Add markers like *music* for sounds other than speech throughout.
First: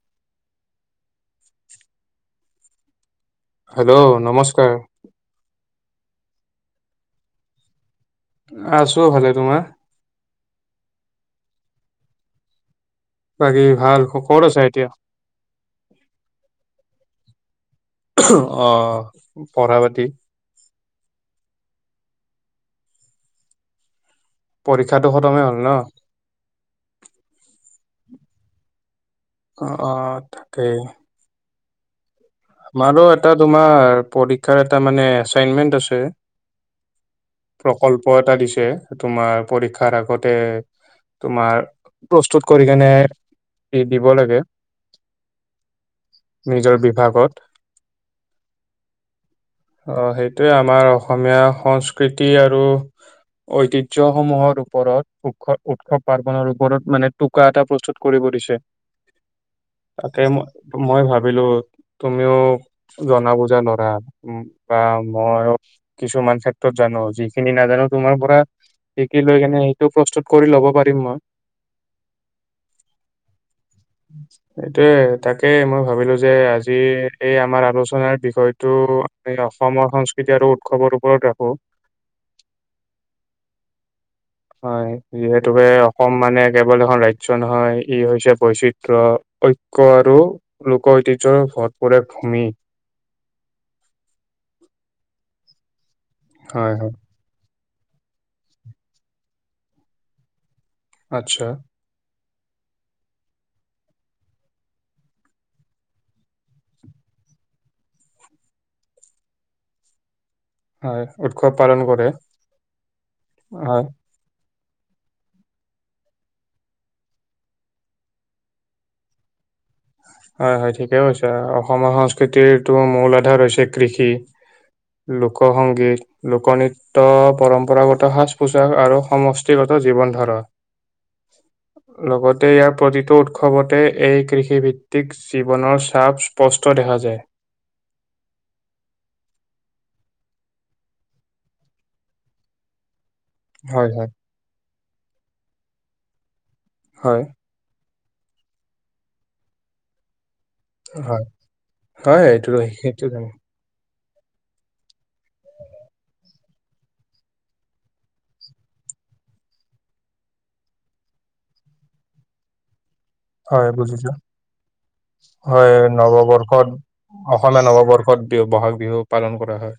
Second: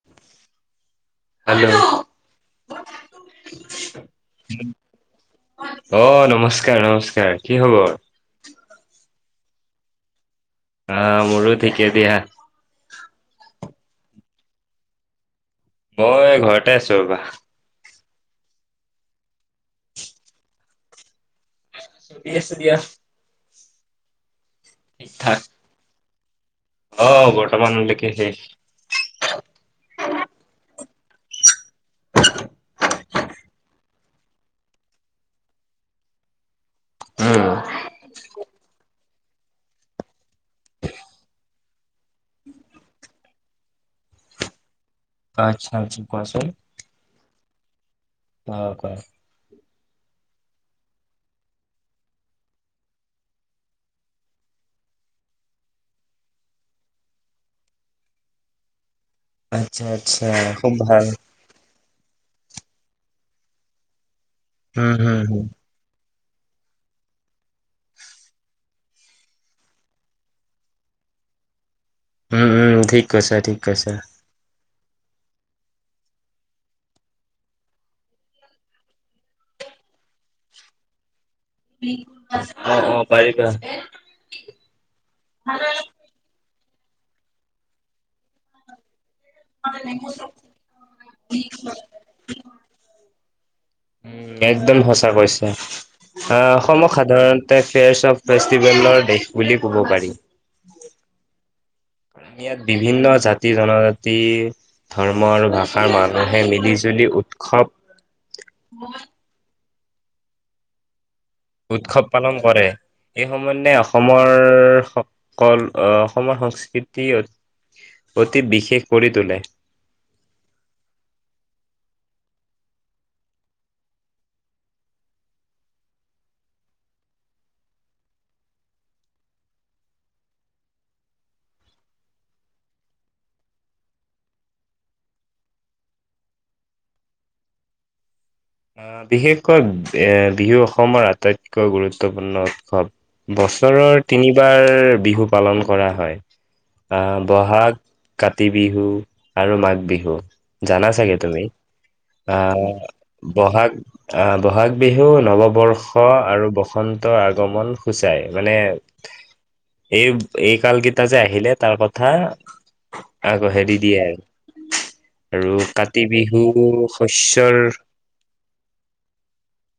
*unintelligible* Hello নমস্কাৰ। অ' নমস্কাৰ নমস্কাৰ, কি খবৰ? আছো ভালে, তোমাৰ? আ মোৰো ঠিকে দিয়া। বাকী ভাল, ক'ত আছা এতিয়া? মই ঘৰতে আছো ৰ'বা। অঁ পঢ়া-পাতি? ঠিকে আছোঁ দিয়া। ঠিক পৰীক্ষাটো ঠাক খতমে হ'ল ন? অ বৰ্তমানলৈকে শেষ। অ অ তাকেই। আমাৰো এটা তোমাৰ পৰীক্ষাৰ এটা মানে এচাইনমেণ্ট আছে। উম প্ৰকল্প এটা দিছে তোমাৰ পৰীক্ষাৰ আগতে তোমাৰ প্ৰস্তুত কৰি কেনে দি দিব লাগে। আটচ্ছা আটচ্ছা কোৱাচোন? তোৰ বিভাগত অ কোৱা অহ সেইটোৱে আমাৰ অসমীয়া সংস্কৃতি আৰু ঐতিহ্য সমূহৰ ওপৰত উৎস উৎসৱ পাৰ্বনৰ ওপৰত মানে টোকা এটা প্ৰস্তুত কৰিব দিছে। আচ্ছা আচ্ছা তাকে ম খুব ভাল মই ভাবিলো তুমিও জনা বুজা ল'ৰা বা উম হম হম মই কিছুমান ক্ষেত্ৰত জানো, যিখিনি নাজানো তোমাৰ পৰা শিকি লৈ কেনে এইটো প্ৰস্তুত কৰি ল'ব পাৰিম মই। ওম ওম ঠিক কৈছা, ঠিক কৈছা। তাকে তাকে মই ভাবিলো যে আজ যি এই আমাৰ আলোচনাৰ বিষয়টো আমি অসমৰ সংস্কৃতি আৰু উৎসৱৰ ওপৰত ৰাখো অ অ পাৰিবা। হয়, যিহেতুকে অসম মানে কেৱল এখন ৰাজ্য নহয়, ই হৈছে বৈচিত্ৰ, ঐক্য আৰু লোক ঐতিহ্যৰ ভৰপূৰ এক ভূমি। উম একদম সঁচা কৈছে আহ হয় হয় অসমক সাধাৰণ তে ফেয়াৰছ ফেষ্টিভেলৰ দেশ বুলি ক'ব পাৰি আচ্ছা। ইয়াত বিভিন্ন জাতি জনজাতি। ধৰ্ম আৰু ভাষাৰ মানুহে মিলি-জুলি উৎসৱ হয় উৎস পা উৎসৱ পালন কৰে, এই সমন্ধে হয় অসম মই সকল অসমৰ সংস্কৃতি অতি বিশেষ কৰি তোলে। হয়, হয় ঠিকেই কৈছা, অসমীয়া সংস্কৃতিৰতটো মূল আধাৰ হৈছে কৃষি। লোক সংগীত। লোকনৃত্য পৰম্পৰাগত সাজ-পোছাক আৰু সমষ্টিগত জীৱন ধাৰা। লগতে ইয়াৰ প্ৰতিটো উৎসৱতে এই কৃষি ভিত তিক জীৱনৰ চাপ স্পষ্ট দেখা যায়। আ, বিশেষকৈ এ, বিহু অসমৰ আটাইতকৈ গুৰুত্বপূৰ্ণ উৎসৱ। হয়, বছৰৰ হয়, তিনিবাৰ বিহু পালন কৰা হয়, হয়, বহাগ কাতি বিহু আৰু মাঘ বিহু জানা চাগে হয়, তুমি, হয় আ এইটো সেইটো জানো। বহাগ আ, বহাগ বিহু নৱবৰ্ষ আৰু বসন্ত আগমন সূচাই, মানে এই, এই কাল কেইটা যে আহিলে তাৰ কথা আকৌ হয় হেৰি দিয়ে। বুজিছো। আৰু হয় কাতি বিহু নৱবৰ্ষত, শস্যৰ অসমীয়া নৱবৰ্ষত। বিহু, বহাগ বিহু পালন কৰা হয়।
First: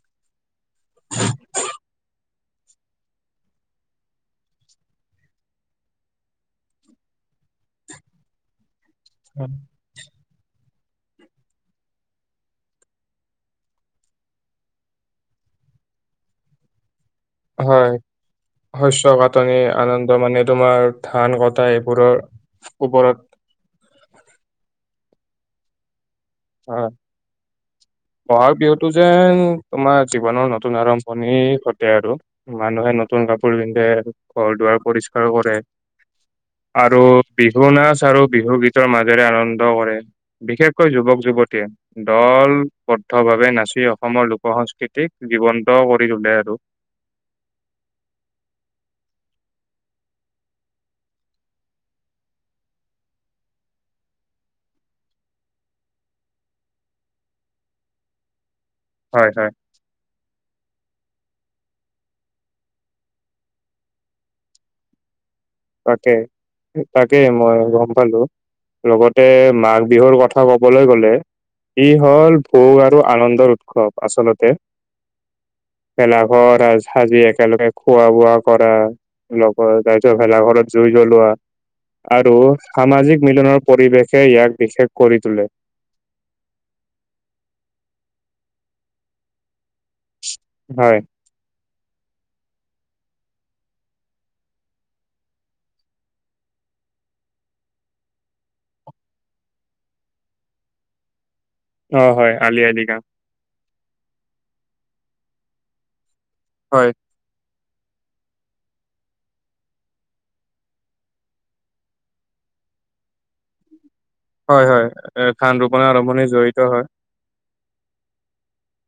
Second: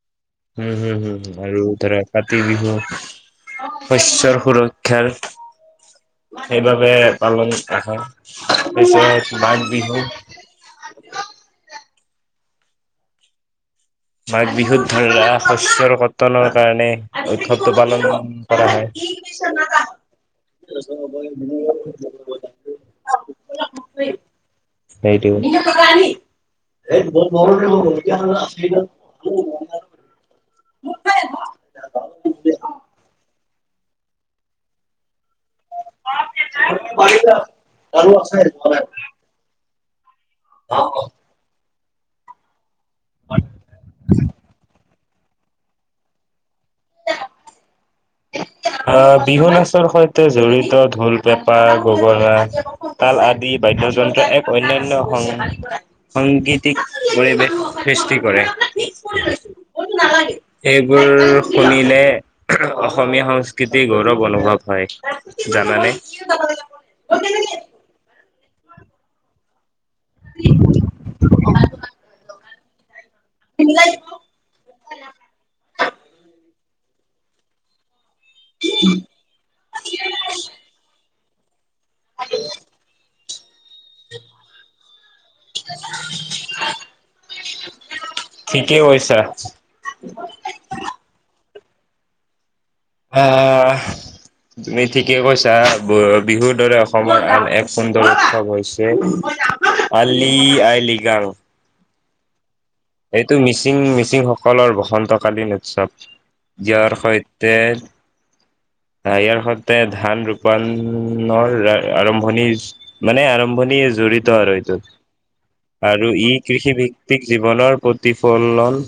উম, হুম, হুম, হুম আৰু ধৰা। কাতি বিহু শস্যৰ সুৰক্ষাৰ। সেইবাবে পালন কৰা হয়, তাৰপিছত মাঘ বিহু। মাঘ বিহুত ধৰি লোৱা শস্যৰ কটনৰ কাৰণে। উসৎৱটো হয় পালন কৰা শস্য কাটনি আনন্দ মানে তোমাৰ হয়। ধান কটা এইবোৰৰ ওপৰত। সেইটোয়েই। আহ বহাগ বিহুটো *unintelligible* যেন তোমাৰ জীৱনৰ নতুন আৰম্ভণি ঘটে আৰু। মানুহে নতুন কাপোৰ পিন্ধে, ঘৰ-দুৱাৰ পৰিষ্কাৰ কৰে। আৰু বিহু নাচ আৰু বিহু গীতৰ মাজেৰে আনন্দ কৰে। বিশেষকৈ যুৱক-যুৱতীয়ে। দল বদ্ধ ভাৱে নাচি অসমৰ লোক সংস্কৃতিক জীৱন্ত কৰি তোলে আৰু। *unintelligible* আ, বিহু নাচৰ সৈতে জড়িত ঢোল, পেঁপা, গগনা। তাল আদি বাদ্যযন্ত্ৰ এক অন্যান্য সং সংগীতিক পৰিৱেশ সৃষ্টি কৰে। হয়, হয়। এইবোৰ শুনিলে। অসমীয়া সংস্কৃতিৰ গৌৰৱ অনুভৱ হয়। জানানে? তাকে, তাকে মই গম পালো, লগতে মাক বিহুৰ কথা ক'বলৈ গ'লে, ই হ'ল ভোগ আৰু আনন্দ গৰ উৎসৱ আচলতে ভেলাঘৰ সাজি একেলগে খোৱা। বোৱা কৰা লগত, তাৰপিছত ভেলা ঘৰত জুই *unintelligible* লোৱা আৰু সামাজিক মিলনৰ পৰিৱেশে, ইয়াক বিশেষ কৰি তোলে। *unintelligible* ঠিকে কৈছা। হয়! আঁ তুমি ঠিকে কৈছা! *unintelligible* বিহুৰ দৰে, অসমৰ আন এক সুন্দৰ উৎসৱ হৈছে, আলি-আই-লৃগাং। অ'! হয়, আলি-আই-লৃগাং। এইটো মিচিং, মিচিংসকলৰ বসন্তকালীন উৎসৱ। হয় ইয়াৰ, সৈতে আঁ ইয়াৰ সৈতে, ধান ৰোপায়ণৰ আৰম্ভণি, মানে, আৰম্ভণি জড়িত আৰু হয় এইটো। হয় এ ধান ৰোপণৰ আৰু আৰম্ভণি এই, জড়িত কৃষি হয় ভি ত্তিক জীৱনৰ প্ৰতিফলন।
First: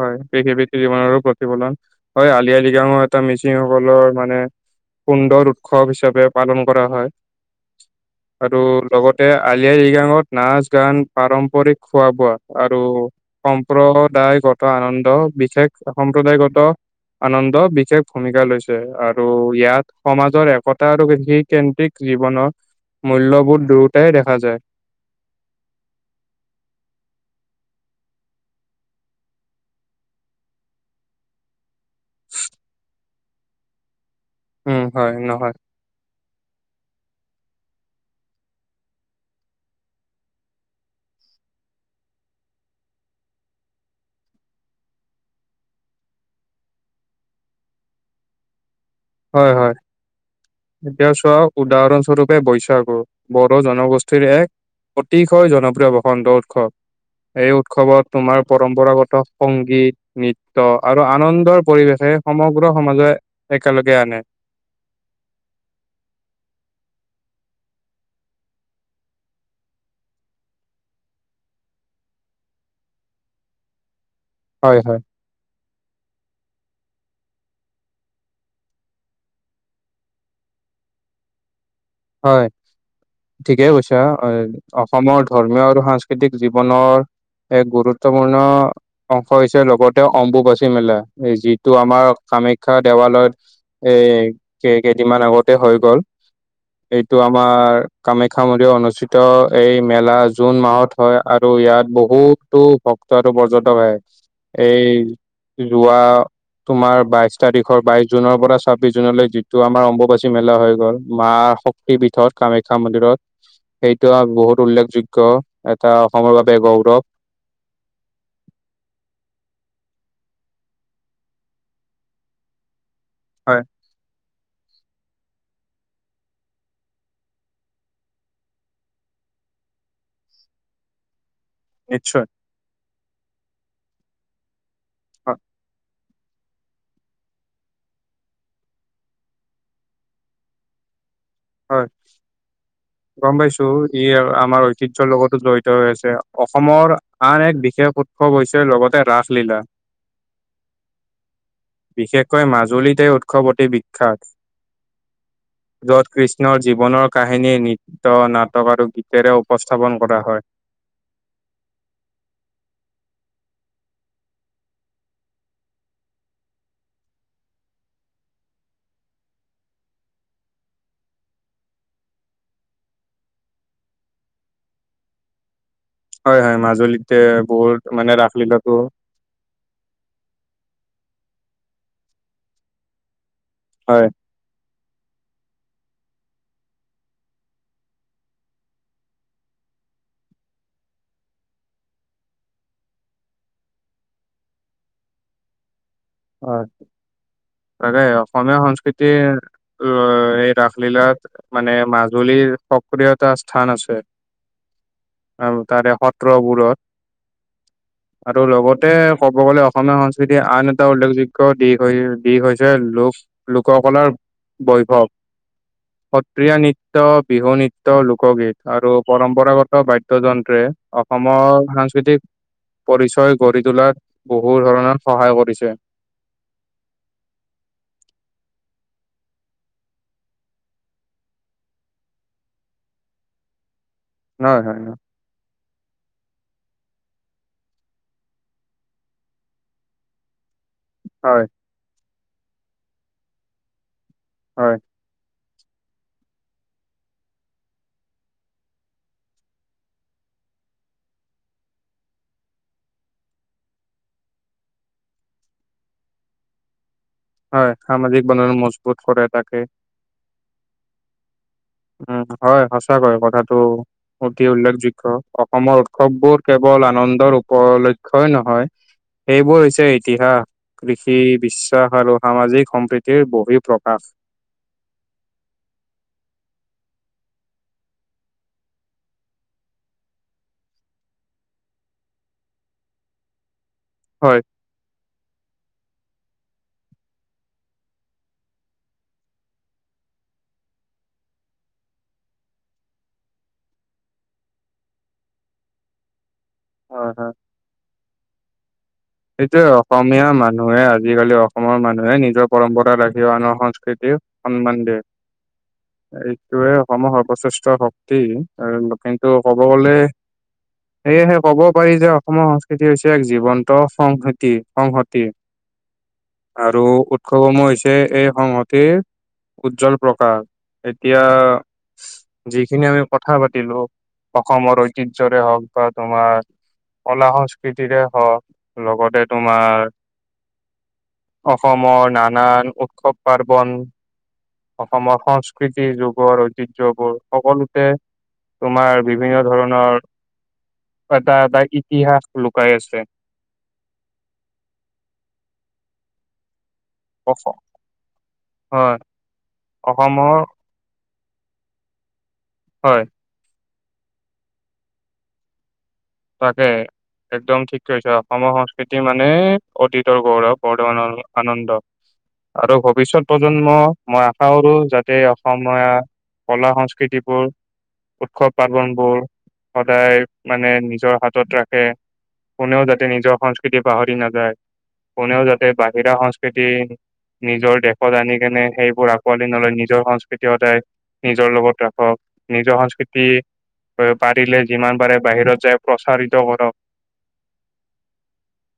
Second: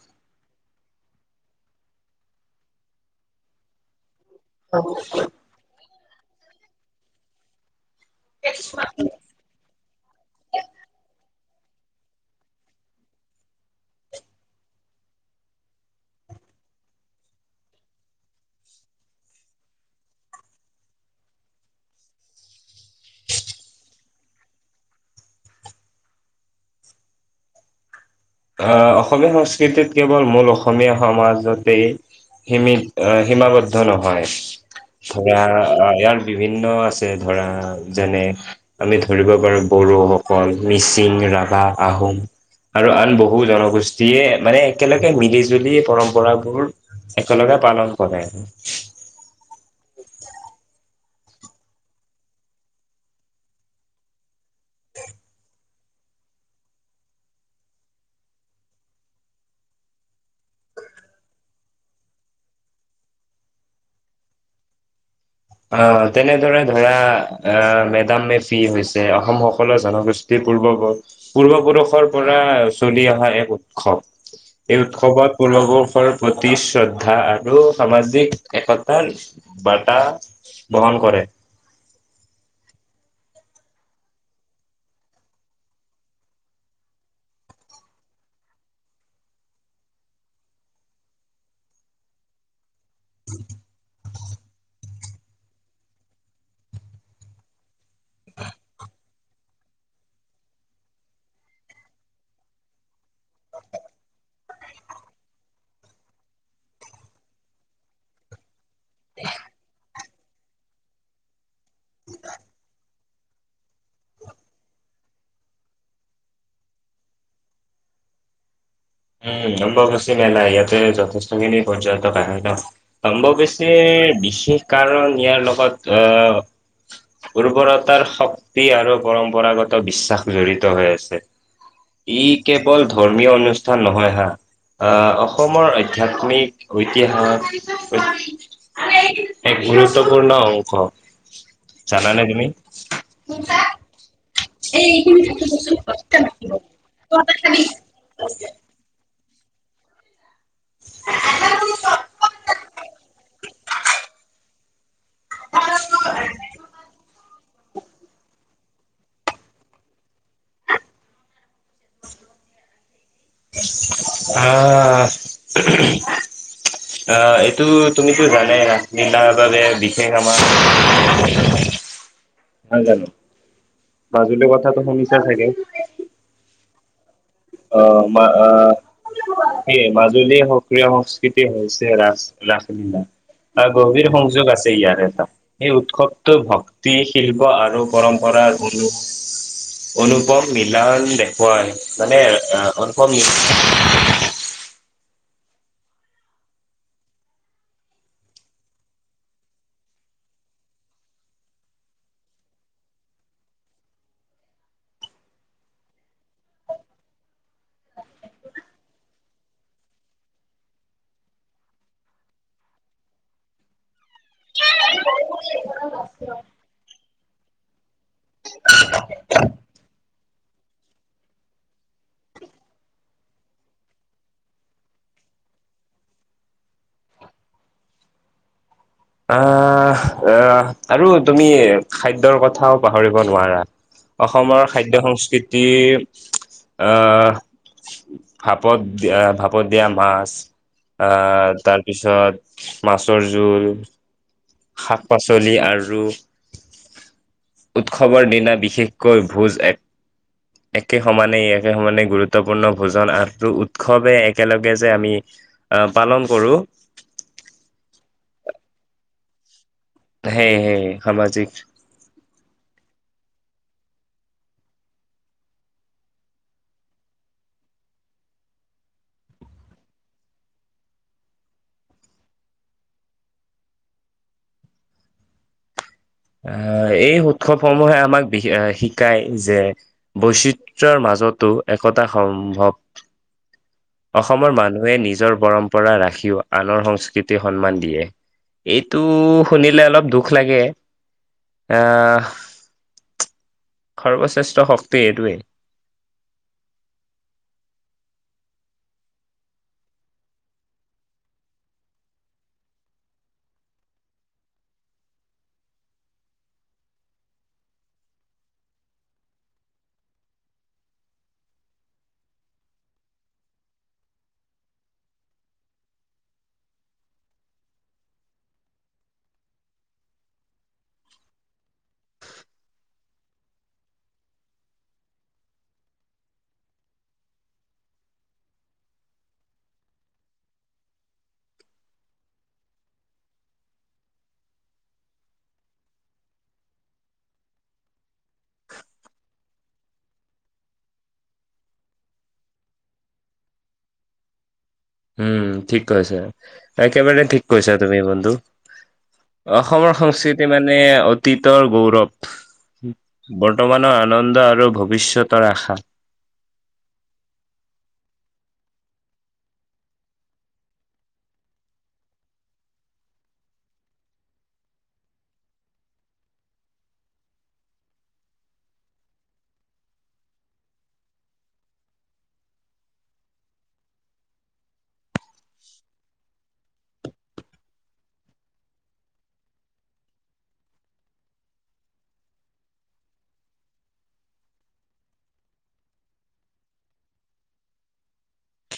হয়, *unintelligible* জীৱনৰো প্ৰতিফলন। হয়, আলি-আই-লৃগাংৰ এটা মিচিংসকলৰ মানে, সুন্দৰ উৎসৱ হিচাবে, পালন কৰা হয়। আৰু লগত তে, আলি-আই-লৃগাংত নাচ-গান, পাৰম্পৰিক খোৱা-বোৱা আৰু সম্প্ৰদায়গত আনন্দ, বিশেষ সম্প্ৰদায়গত আনন্দ বিশেষ ভূমিকা লৈছে। আৰু ইয়াত, সমাজৰ একতা আৰু বিশেষ কেন্দ্ৰিক জীৱনৰ, মূল্যবোৰ দুয়োটাই দেখা যায়। আঁ অসমীয়া সংস্কৃতিত কেৱল, মূল অসমীয়া সমাজতে, সীমিত, অ'! সীমাবদ্ধ নহয়। উম হয় ধৰা, নহয় ইয়াৰ বিভিন্ন আছে। ধৰা, যেনে আমি ধৰিব পাৰোঁ, বড়োসকল, মিচিং, ৰাভা, আহোম। আৰু আৰু ব বহু জনগোষ্ঠীয়ে মানে, একেলগে মিলি-জুলি পৰম্পৰাবোৰ একেলগে পালন কৰে। হয়, হয়। এতিয়া চোৱা, উদাহৰণ স্বৰূপে-বৈশাগু, বড়ো জনগোষ্ঠীৰ এক অতিকৈ জনপ্ৰিয় বসন্ত উৎসৱ। এই উৎসৱত তোমাৰ, পৰম্পৰাগত সংগীত, নৃত্য। আৰু আনন্দৰ পৰিৱেশে সমগ্ৰ সমাজে একেলগে আনে। আঁ তেনেদৰে ধৰা, আঁ মে-ডাম-মে-ফি হৈছে, অসম সকলোৱে জনগো ষ্ঠী *unintelligible* পূৰ্ব-পুৰুষৰ পৰা চলি অহা, এক উৎসৱ। হয় এই হয় উৎসৱত *unintelligible* বৰ্ষৰ প্ৰতি শ্ৰদ্ধা আৰু সামাজিক একতাৰ বাৰ্তা বহন কৰে। হয়! ঠিকে কৈছা! অসমৰ ধৰ্মীয় আৰু সাংস্কৃতিক জীৱনৰ এক গুৰুত্বপূৰ্ণ অংশ হৈছে, লগতে অম্বুবাচী মেলা। যিটো আমাৰ কামাখ্যা দেৱালয়ত, এই, কে-কেইদিনমান আগতে হৈ গ'ল। এইটো আমাৰ, কামাখ্যা মন্দিৰত অনুষ্ঠিত, এই মেলা, জুন মাহত হয়। আৰু ইয়াত, বহুতো ভক্ত আৰু পৰ্যটক আহে। এই, যোৱা, তোমাৰ, বাইছ তাৰিখৰ, বাইছ জুনৰ পৰা চাব্বিছ জুনলৈ, যিটো আমাৰ অম্বুবাচী মেলা হৈ গ'ল, মা শক্তি পীঠত, কামাখ্যা মন্দিৰত। সেইটো আৰু বহুত উল্লেখযোগ্য, এটা অসমৰ বাবে গৌৰৱ। উম, অম্বুবাচী মেলা। ইয়াতে, যথেষ্ঠখিনি পৰ্টকয আহে ন'। হয় অম্বোবাচীৰ, বিশেষ কাৰণত ইয়াৰ লগত, আঁ উৰ্বৰতাৰ শক্তি আৰু পৰম্পৰাগত বিশ্বাস জড়িত হৈ আছে। যি নিশ্চয় কেৱল ধৰ্মীয় অনুষ্ঠান নহয় হা আহ, হয় অসমৰ অদ আধ্যাত্মিক, ঐতিহাস *unintelligible* এক গুৰুত্বপূৰ্ণ অংশ। হয় জানানে তুমি? গ'ম পাইছো ই আৰু আমাৰ ঐতিহ্যৰ লগতো জড়িত হৈ আছে। অসমৰ আন এক বিশেষ উৎসৱ হৈছে লগতে ৰাসলীলা। বিশেষকৈ মাজুলীতে উৎসৱ অতি বিখ্যাত। য'ত কৃষ্ণৰ জীৱনৰ কাহিনী, নৃত্য, নাটক, আৰু গীতেৰে উপস্থাপন কৰা হয়। আহ, আহ, এইটো তুমিতো জানাই না মেলাৰ বাবে বিশেষ আমাৰ *inaudible* হয় জানো, মাজুলীৰ কথাটো শুনিছা ছাগে? হয়, হয় মাজুলীতে বহুত মান মা আ সেয়ে মাজুলীৰ সক্ৰিয় সংস্কৃতি হৈছে ৰাচ ৰাসলীলা তাৰ হয়। গভীৰ সংযোগ আছে ইয়াৰ এটা। এই উৎসৱটো ভক্তি, শিল্প আৰু পৰম্পৰাৰ অনু অনুপম মিলান দেখুৱাই হয় মানে অনুপম *inaudible* হয়, তাকে অসমীয়া সংস্কৃতিৰ এ, ৰাসলীলাত মানে মাজুলীৰ সক্ৰিয়তা স্থান আছে। আৰু তাৰে সত্ৰবোৰত আৰু লগতে ক'ব গলে অসমীয়া সংস্কৃতি আন এট এটা উল্লেখযোগ্য দিশ হৈ দিশ হৈছে লোক, লোককলাৰ বৈভৱ। *inaudible* সত্ৰীয়া নৃত্য, বিহু নৃত্য, লোকগীত আৰু পৰম্পৰাগত বাদ্যযন্ত্ৰে অ' সমৰ সাংস্কৃতিক পৰিচয় গঢ়ি তোলাত বহু ধৰণত সহায় কৰিছে। আহ, আহ, আৰু তুমি খাদ্যৰ কথাও পাহৰিব নোৱাৰা। হয়, অসমৰ হয়, খাদ্য, সংস্কৃতি আহ, ভাপত, ভাপত দিয়া মাছ হয়। আহ, তাৰ পিছত মাছৰ জোল হয়। শাক-পাচলি আৰু উৎসৱৰ দিনা বিশেষকৈ ভোজ এক একে সমানে, একে সমানে, গুৰুত্বপূৰ্ণ ভোজন *unintelligible* উৎসৱে একেলগে যে আমি অ'পালন কৰোঁ হয় সামাজিক বনৰ মজবুত কৰে তাকে সেই, সেই সামাজিক উম, হয়, সঁচা কৈ কথাটো। অতি উল্লেখযোগ্য অসমৰ উৎসৱবোৰ কেৱল আনন্দৰ উপৰলক্ষই নহয় সেইবোৰ হৈছে ইতিহাস কৃষি বিশ্বাস আৰু সামাজিক সম্প্ৰীতিৰ বহি প্ৰকাশ। আহ, এই উৎসৱসমূহে আমাক বিশে শিকায় যে বৈচিত্ৰৰ মাজতো একতা সম্ভৱ। হয়, অসমৰ মানুহে নিজৰ পৰম্পৰা ৰাখিও আনৰ সংস্কৃতি সন্মান দিয়ে। এইটো শুনিলে অলপ দুখ লাগে। আ- সৰ্বশ্ৰেষ্ঠ শক্তি এইটোৱেই। হয়, হয়। সেইটোৱে অসমীয়া মানুহে আজিকালি অসমৰ মানুহে নিজৰ পৰম্পৰা ৰাখি আনৰ সংস্কৃতি- সন্মান দিয়ে। এইটোয়ে অসমৰ সৰ্বশ্ৰেষ্ঠ শক্তি। কিন্তু ক'ব গলে- সেয়েহে ক'ব পাৰি যে অসমৰ সংস্কৃতি হৈছে এক জীৱন- ত সংহতি -সংহতি। আৰু উৎসৱসমূহ হৈছে এই সংহতিৰ- উজ্জ্বল প্ৰকাশ। এতিয়া- যিখিনি আমি কথা পাতিলো অসমৰ ঐতিহ্যৰে হওঁক বা তোমাৰ- কলা -সংস্কৃতিৰে হওঁক লগতে তোমাৰ- অসমৰ নানান উৎসৱ পাৰ্বন। অসমৰ সংস্কৃতি যুগৰ ঐতিহ্যবোৰ সকলোতে- তোমাৰ বিভিন্ন ধৰণৰ এটা এটা ইতিহাস লুকাই আছে। উম, ঠিক কৈছা। একেবাৰে ঠিক অস কৈছা তুমি বন্ধু। হয় অসমৰ সংস্কৃতি মানে- মানে অতীতৰ গৌৰৱ। হয় বৰ্তমানৰ আনন্দ আৰু ভৱিষ্যতৰ আশা। তাকে। একদম ঠিক কৈছে। অসমৰ সংস্কৃতি মানে অতীতৰ গৌৰৱ বৰ্তমানৰ আনন্দ। আৰু ভৱিষ্যত প্ৰজন্মক মই আশা কৰো যাতে অসমীয়া- কলা -সংস্কৃতিবোৰ, উৎসৱ পাৰ্বন বোৰ সদায় মানে - নিজৰ হাতত ৰাখে, কোনেও যাতে নিজৰ সংস্কৃতি পাহৰি নাযায়। কোনেও যাতে বাহিৰা সংস্কৃতি- নিজৰ দেশত আনি কেনে সেইবোৰ আঁকোৱালি নলয়, নিজৰ সংস্কৃতি সদায়- নিজৰ লগত ৰাখক, নিজৰ সংস্কৃতি পাৰিলে যিমান পাৰে বাহিৰত যায়- প্ৰচাৰিত কৰক।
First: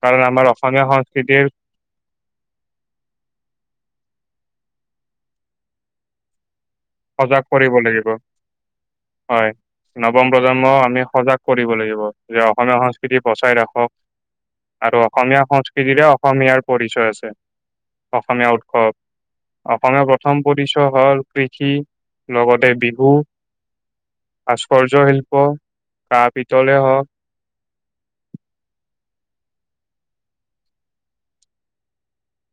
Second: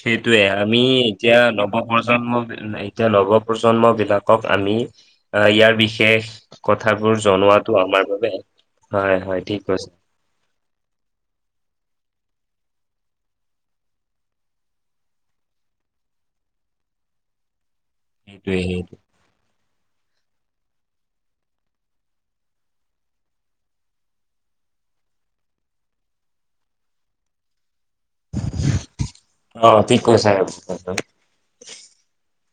কাৰণ সেইটোয়ে। আমাৰ আমি অসমীয়া এতিয়া সংস্কৃতিৰ নৱ- প্ৰজন্ম, এতিয়া নৱ প্ৰজন্ম বিলাকক আমি আহ ইয়াৰ বিশেষ- কথাবোৰ সজাগ কৰিব জনোৱাতো আমাৰ লাগিব বাবে, হয়, হয় ঠিক কৈছা। নৱ- প্ৰজন্মক আমি সজাগ কৰিব লাগিব যে অসমীয়া সংস্কৃতি বচাই ৰাখক- আৰু অসমীয়া সংস্কৃতিৰে অসমীয়াৰ পৰিচয় আছে। অসমীয়া সেইটোৱে সেইটোৱে উৎসৱ অসমীয়া প্ৰথম পৰিচয় হ'ল কৃষি। লগতে বিহু, ভাস্কৰ্য শিল্প, কাঁহ পিতলে হওঁক - অঁ, ঠিক কৈছা।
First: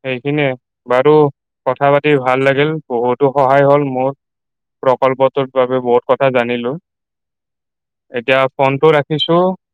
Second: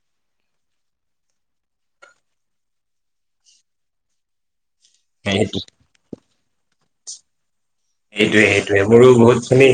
সেইখিনিয়ে বাৰু কথা পাতি ভাল লাগিল, বহুতো সহায় হ'ল মোৰ। প্ৰকল্পটোৰ সেইটোৱে বাবে বহুত কথা জানিলোঁ। এতিয়া সেইটোৱে সেইটোৱে ফোনটো মোৰো বহুত ৰাখিছোঁ। খিনি